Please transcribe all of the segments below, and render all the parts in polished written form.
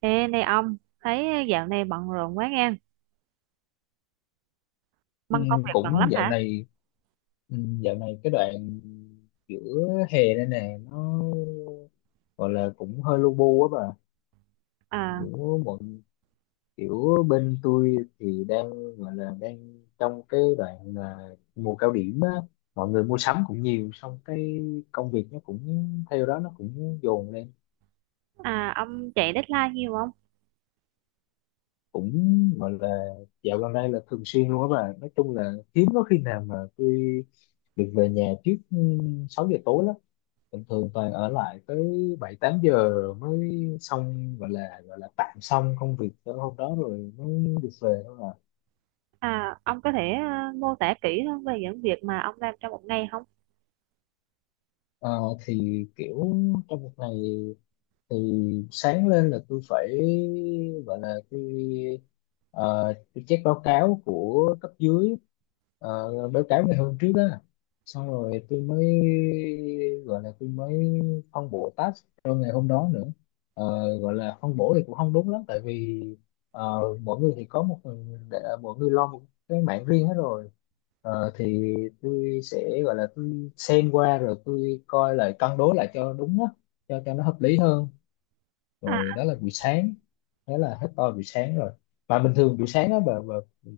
Ê, này ông, thấy dạo này bận rộn quá nghe, Ừ, băng công việc bận lắm cũng dạo hả? này ừ, dạo này cái đoạn giữa hè đây nè nó gọi là cũng hơi lu bu á bà. À, kiểu mọi Kiểu bên tôi thì đang gọi là đang trong cái đoạn là mùa cao điểm á, mọi người mua sắm cũng nhiều, xong cái công việc nó cũng theo đó nó cũng dồn lên, à, ông chạy deadline nhiều không? cũng gọi là dạo gần đây là thường xuyên luôn á bà. Nói chung là hiếm có khi nào mà tôi được về nhà trước 6 giờ tối lắm, thường thường toàn ở lại tới bảy tám giờ mới xong, gọi là tạm xong công việc tới hôm đó rồi mới được về thôi à. À, ông có thể mô tả kỹ hơn về những việc mà ông làm trong một ngày không? Ờ, thì kiểu trong một ngày thì sáng lên là tôi phải gọi là tôi ờ, tôi check báo cáo của cấp dưới, báo cáo ngày hôm trước á, xong rồi tôi mới gọi là tôi mới phân bổ task cho ngày hôm đó nữa. Ờ, Gọi là phân bổ thì cũng không đúng lắm, tại vì mỗi người thì có mỗi người lo một cái mảng riêng hết rồi. Thì tôi sẽ gọi là tôi xem qua rồi tôi coi lại cân đối lại cho đúng á, cho nó hợp lý hơn. À, Rồi đó là buổi sáng, đó là hết to buổi sáng rồi. Mà bình thường buổi sáng đó bà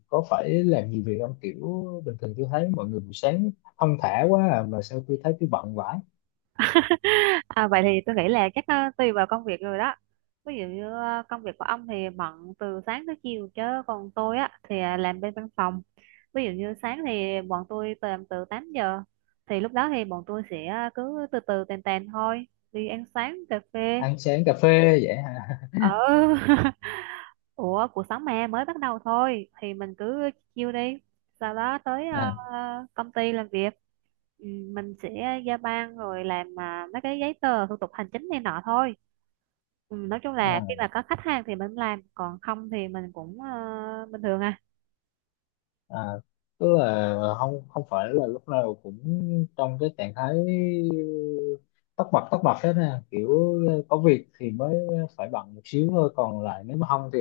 có phải làm nhiều việc không? Kiểu bình thường tôi thấy mọi người buổi sáng thong thả quá à, mà sao tôi thấy tôi bận vãi. à vậy thì tôi nghĩ là chắc tùy vào công việc rồi đó. Ví dụ như công việc của ông thì bận từ sáng tới chiều, chứ còn tôi á thì làm bên văn phòng. Ví dụ như sáng thì bọn tôi làm từ 8 giờ, thì lúc đó thì bọn tôi sẽ cứ từ từ tèn tèn thôi, đi ăn sáng cà phê Ăn sáng cà phê vậy hả? ờ. Ủa, cuộc sống mà mới bắt đầu thôi thì mình cứ chill đi, sau đó tới công ty làm việc. Ừ, mình sẽ giao ban rồi làm mấy cái giấy tờ thủ tục hành chính này nọ thôi. Ừ, nói chung là khi à, mà có khách hàng thì mình làm, còn không thì mình cũng bình thường à. à, tức là không không phải là lúc nào cũng trong cái trạng thái tất bật hết nè, kiểu có việc thì mới phải bận một xíu thôi, còn lại nếu mà không thì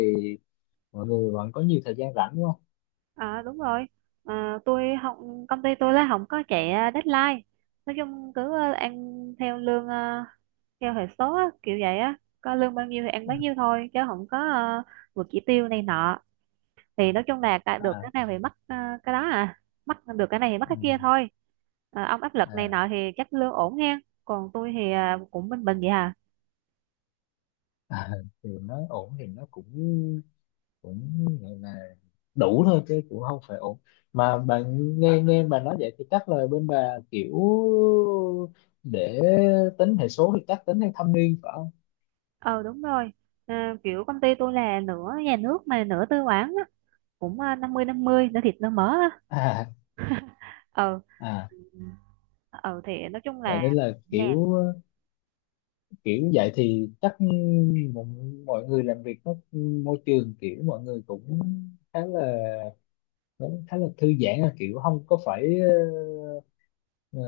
mọi người vẫn có nhiều thời gian rảnh đúng không? À đúng rồi. À, tôi không, công ty tôi là không có chạy deadline. Nói chung cứ ăn theo lương theo hệ số á, kiểu vậy á, có lương bao nhiêu thì ăn À, bấy nhiêu thôi, chứ không có vượt chỉ tiêu này nọ. Thì nói chung là cả, được à, cái nào thì mất cái đó à, mất được cái này thì mất cái ừ, kia thôi. À, ông áp lực này à. nọ thì chắc lương ổn nha. Còn tôi thì cũng bình bình vậy à. À, thì nó ổn thì nó cũng cũng gọi là đủ thôi chứ cũng không phải ổn, mà bạn nghe nghe bà nói vậy thì chắc là bên bà kiểu để tính hệ số thì chắc tính theo thâm niên phải không? Ờ đúng rồi. À, kiểu công ty tôi là nửa nhà nước mà nửa tư bản á, cũng năm mươi, nửa thịt nửa mỡ á. À, Ờ, à, ừ thì nói chung vậy là nên là nha. kiểu kiểu vậy thì chắc mọi, mọi người làm việc nó, môi trường kiểu mọi người cũng khá là khá là thư giãn, là kiểu không có phải ờ,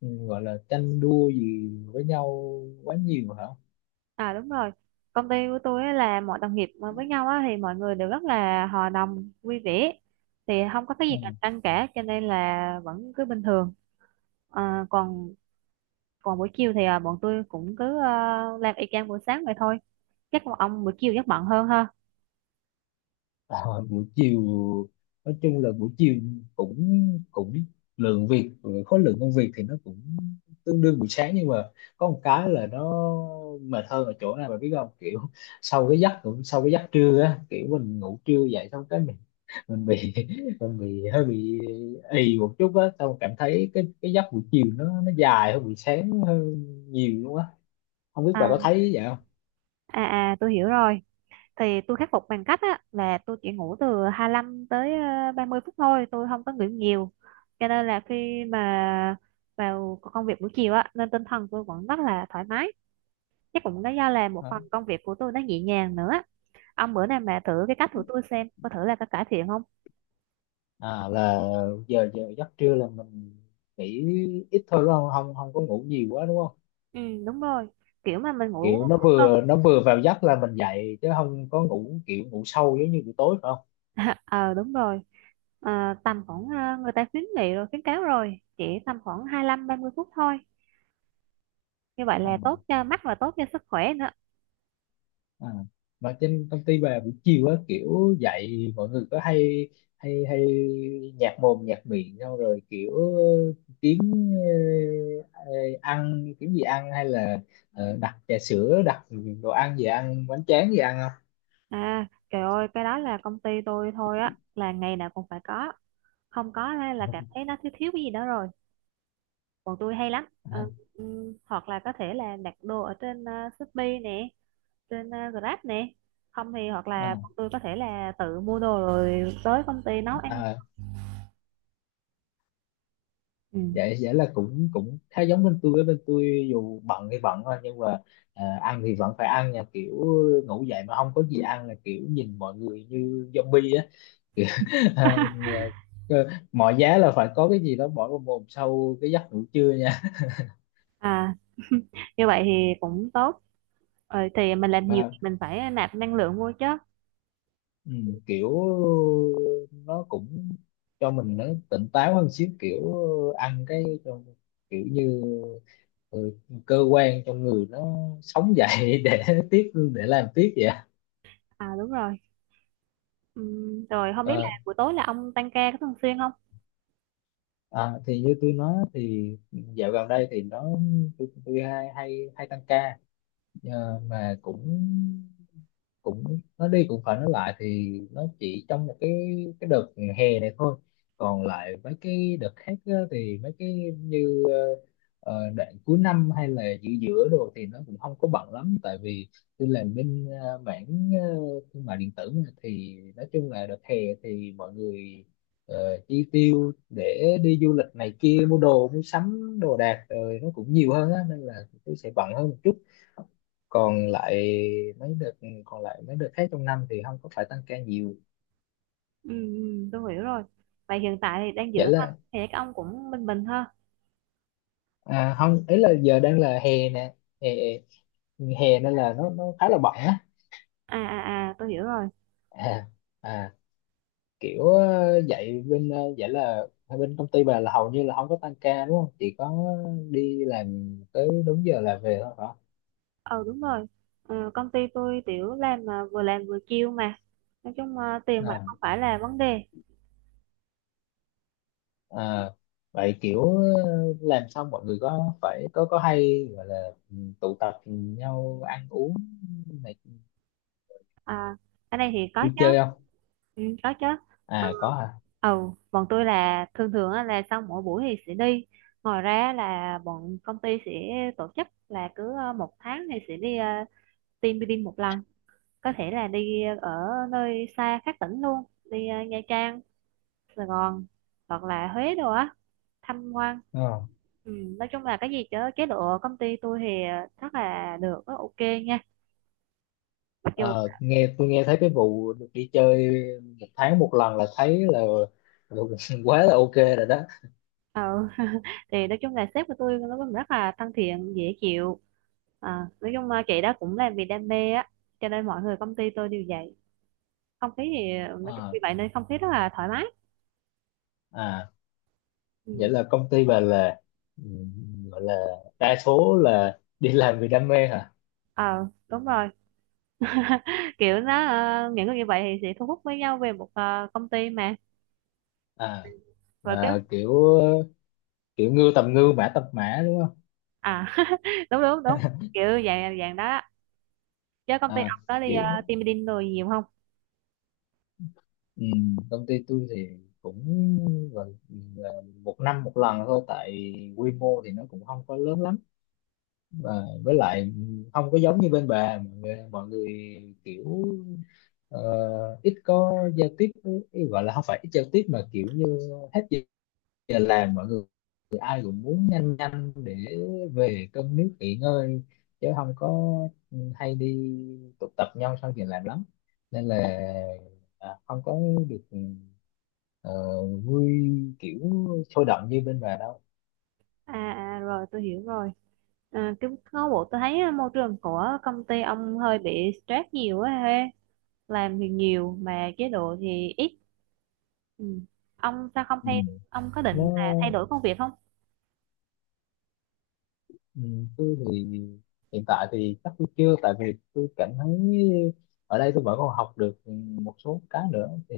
gọi là tranh đua gì với nhau quá nhiều hả? À đúng rồi, công ty của tôi á là mọi đồng nghiệp mà với nhau á thì mọi người đều rất là hòa đồng vui vẻ, thì không có cái gì Ừ. cạnh tranh cả, cho nên là vẫn cứ bình thường. À, còn còn buổi chiều thì bọn tôi cũng cứ làm y chang buổi sáng vậy thôi, chắc là ông buổi chiều chắc bận hơn ha. À, buổi chiều nói chung là buổi chiều cũng cũng lượng việc khối lượng công việc thì nó cũng tương đương buổi sáng, nhưng mà có một cái là nó mệt hơn ở chỗ này bà biết không, kiểu sau cái giấc cũng sau cái giấc trưa á, kiểu mình ngủ trưa dậy xong cái mình bị mình bị hơi bị ì một chút á, xong cảm thấy cái giấc buổi chiều nó dài hơn buổi sáng hơn nhiều luôn á, không biết bà có à thấy vậy không? à à tôi hiểu rồi. Thì tôi khắc phục bằng cách á, là tôi chỉ ngủ từ 25 tới 30 phút thôi, tôi không có ngủ nhiều, cho nên là khi mà vào công việc buổi chiều á nên tinh thần tôi vẫn rất là thoải mái, chắc cũng đó do là một Ờ. phần công việc của tôi nó nhẹ nhàng nữa. Ông bữa nào mà thử cái cách của tôi xem có thử là có cải thiện không. À, là giờ giờ giấc trưa là mình nghỉ ít thôi đúng không, không có ngủ nhiều quá đúng không? Ừ đúng rồi, kiểu mà mình ngủ Kiểu hơn. Nó vừa vào giấc là mình dậy, chứ không có ngủ kiểu ngủ sâu giống như buổi tối phải không? Ờ đúng rồi. Ờ, tầm khoảng người ta khuyến nghị rồi khuyến cáo rồi chỉ tầm khoảng 25 30 phút thôi, như vậy À, là tốt cho mắt và tốt cho sức khỏe nữa. à. Mà trên công ty bà buổi chiều á kiểu dậy mọi người có hay hay hay nhạt mồm nhạt miệng, xong rồi kiểu kiếm ờ, ăn, kiếm gì ăn hay là đặt trà sữa, đặt đồ ăn gì ăn bánh tráng gì ăn không? À, trời ơi, cái đó là công ty tôi thôi á, là ngày nào cũng phải có, không có thế là cảm thấy nó thiếu thiếu cái gì đó rồi. Bọn tôi hay lắm, Ờ, À, hoặc là có thể là đặt đồ ở trên Shopee nè, trên Grab nè, không thì hoặc là à, bọn tôi có thể là tự mua đồ rồi tới công ty nấu ăn. à, Ừ. vậy vậy là cũng cũng khá giống bên tôi. Với bên tôi dù bận thì bận thôi, nhưng mà à, ăn thì vẫn phải ăn nha, kiểu ngủ dậy mà không có gì ăn là kiểu nhìn mọi người như zombie á. Kiểu, à, mọi giá là phải có cái gì đó bỏ vào mồm sau cái giấc ngủ trưa nha. À, như vậy thì cũng tốt. Ờ, thì mình làm nhiều thì Mà mình phải nạp năng lượng vô chứ. ừ, kiểu nó cũng cho mình nó tỉnh táo hơn xíu, kiểu ăn cái cho- kiểu như ừ, cơ quan trong người nó sống dậy để tiếp để làm tiếp vậy. À đúng rồi. Rồi không biết là Ờ, buổi tối là ông tăng ca có thường xuyên không? À, thì như tôi nói thì dạo gần đây thì nó tôi hay hay hay tăng ca. Mà cũng cũng nó đi cũng phải nói lại thì nó chỉ trong một cái đợt hè này thôi, còn lại mấy cái đợt khác á, thì mấy cái như đoạn cuối năm hay là giữa giữa đồ thì nó cũng không có bận lắm, tại vì tôi làm bên mảng thương mại điện tử mà, thì nói chung là đợt hè thì mọi người chi tiêu để đi du lịch này kia, mua đồ mua sắm đồ đạc rồi nó cũng nhiều hơn á nên là tôi sẽ bận hơn một chút. Còn lại còn lại mấy đợt khác trong năm thì không có phải tăng ca nhiều. Ừ, ừ, tôi hiểu rồi. Vậy hiện tại thì đang giữ Vậy anh là thì các ông cũng bình bình ha. à, không, ấy là giờ đang là hè nè, hè hè nên là nó khá là bận á. À, tôi hiểu rồi. À, à kiểu dạy bên vậy là bên công ty bà là hầu như là không có tăng ca đúng không, chỉ có đi làm tới đúng giờ là về thôi hả? Ờ đúng rồi. Ờ, công ty tôi tiểu làm mà vừa làm vừa chill mà. Nói chung tiền bạc À, không phải là vấn đề. à, vậy kiểu làm xong mọi người có phải có hay gọi là tụ tập nhau ăn uống này À, ở đây thì có vui chơi chứ. không? Ừ, có chứ. À có hả? Ờ, bọn tôi là thường thường á, là sau mỗi buổi thì sẽ đi. Ngoài ra là bọn công ty sẽ tổ chức là cứ một tháng thì sẽ đi team building một lần. Có thể là đi ở nơi xa khác tỉnh luôn. Đi Nha Trang, Sài Gòn, hoặc là Huế đồ á, tham quan. Ờ, Ừ, nói chung là cái gì chứ chế độ công ty tôi thì rất là được, rất ok nha, mặc dù Ờ, nghe Tôi nghe thấy cái vụ được đi chơi một tháng một lần là thấy là quá là ok rồi đó. ờ. Thì nói chung là sếp của tôi nó cũng rất là thân thiện dễ chịu, nói chung là chị đó cũng làm vì đam mê á, cho nên mọi người công ty tôi đều vậy. Không khí thì nói chung Ờ, vì vậy nên không khí rất là thoải mái. À vậy Ừ. là công ty bà là ừ, gọi là đa số là đi làm vì đam mê hả? Ờ đúng rồi. Kiểu nó những người như vậy thì sẽ thu hút với nhau về một công ty mà. À, Và cái à kiểu kiểu ngư tầm ngư mã tầm mã đúng không? à, đúng đúng đúng, kiểu dạng dạng đó á. Chứ công ty À ông có đi kiểu team building rồi nhiều không? ừ, công ty tôi thì cũng gọi là một năm một lần thôi, tại quy mô thì nó cũng không có lớn lắm, và với lại không có giống như bên bà, mọi người kiểu ờ, ít có giao tiếp ý gọi là không phải ít giao tiếp, mà kiểu như hết giờ giờ làm mọi người ai cũng muốn nhanh nhanh để về cơm nước nghỉ ngơi, chứ không có hay đi tụ tập nhau sau giờ làm lắm, nên là à, không có được ờ, vui kiểu sôi động như bên bà đâu. À, rồi tôi hiểu rồi. À, cái có bộ tôi thấy môi trường của công ty ông hơi bị stress nhiều á he, làm thì nhiều mà chế độ thì ít. Ừ. Ông sao không Ừ. thay, ông có nó định là thay đổi công việc không? Ừ, tôi thì hiện tại thì chắc tôi chưa, tại vì tôi cảm thấy ở đây tôi vẫn còn học được một số cái nữa thì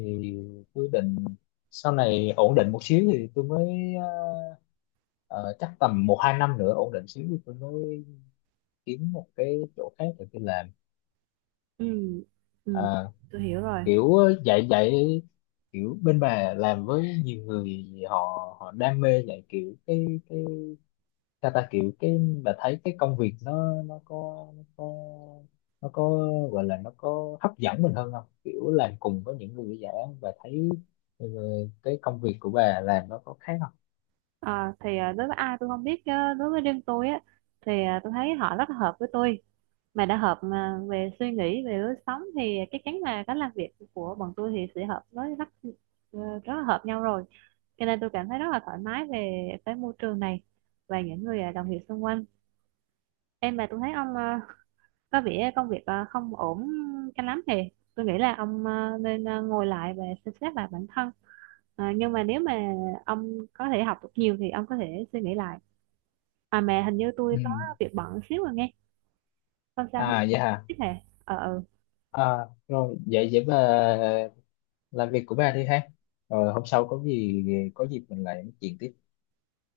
tôi định sau này ổn định một xíu thì tôi mới ờ, chắc tầm một hai năm nữa ổn định xíu thì tôi mới kiếm một cái chỗ khác để tôi làm. Ừ, ừ, Ờ, tôi hiểu rồi. Kiểu dạy dạy kiểu bên bà làm với nhiều người họ họ đam mê dạy, kiểu cái sao ta, kiểu cái bà thấy cái công việc nó có gọi là nó có hấp dẫn mình hơn không, kiểu làm cùng với những người giả và thấy ừ, cái công việc của bà làm nó có khác không? À, thì đối với ai tôi không biết chứ, đối với riêng tôi á, thì tôi thấy họ rất là hợp với tôi. Mà đã hợp mà về suy nghĩ về lối sống thì chắc chắn là cách làm việc của bọn tôi thì sẽ hợp với rất rất là hợp nhau rồi, cho nên tôi cảm thấy rất là thoải mái về cái môi trường này và những người đồng nghiệp xung quanh. Em mà tôi thấy ông có vẻ công việc không ổn cho lắm, thì tôi nghĩ là ông nên ngồi lại và xem xét lại bản thân. Ờ, nhưng mà nếu mà ông có thể học được nhiều thì ông có thể suy nghĩ lại. À mà hình như tôi Ừ. có việc bận xíu rồi nghe, không sao không, À vậy hả? tiếp hệ ờ ừ. À, rồi vậy vậy bà làm việc của bà đi ha, rồi hôm sau có gì có dịp mình lại nói chuyện tiếp.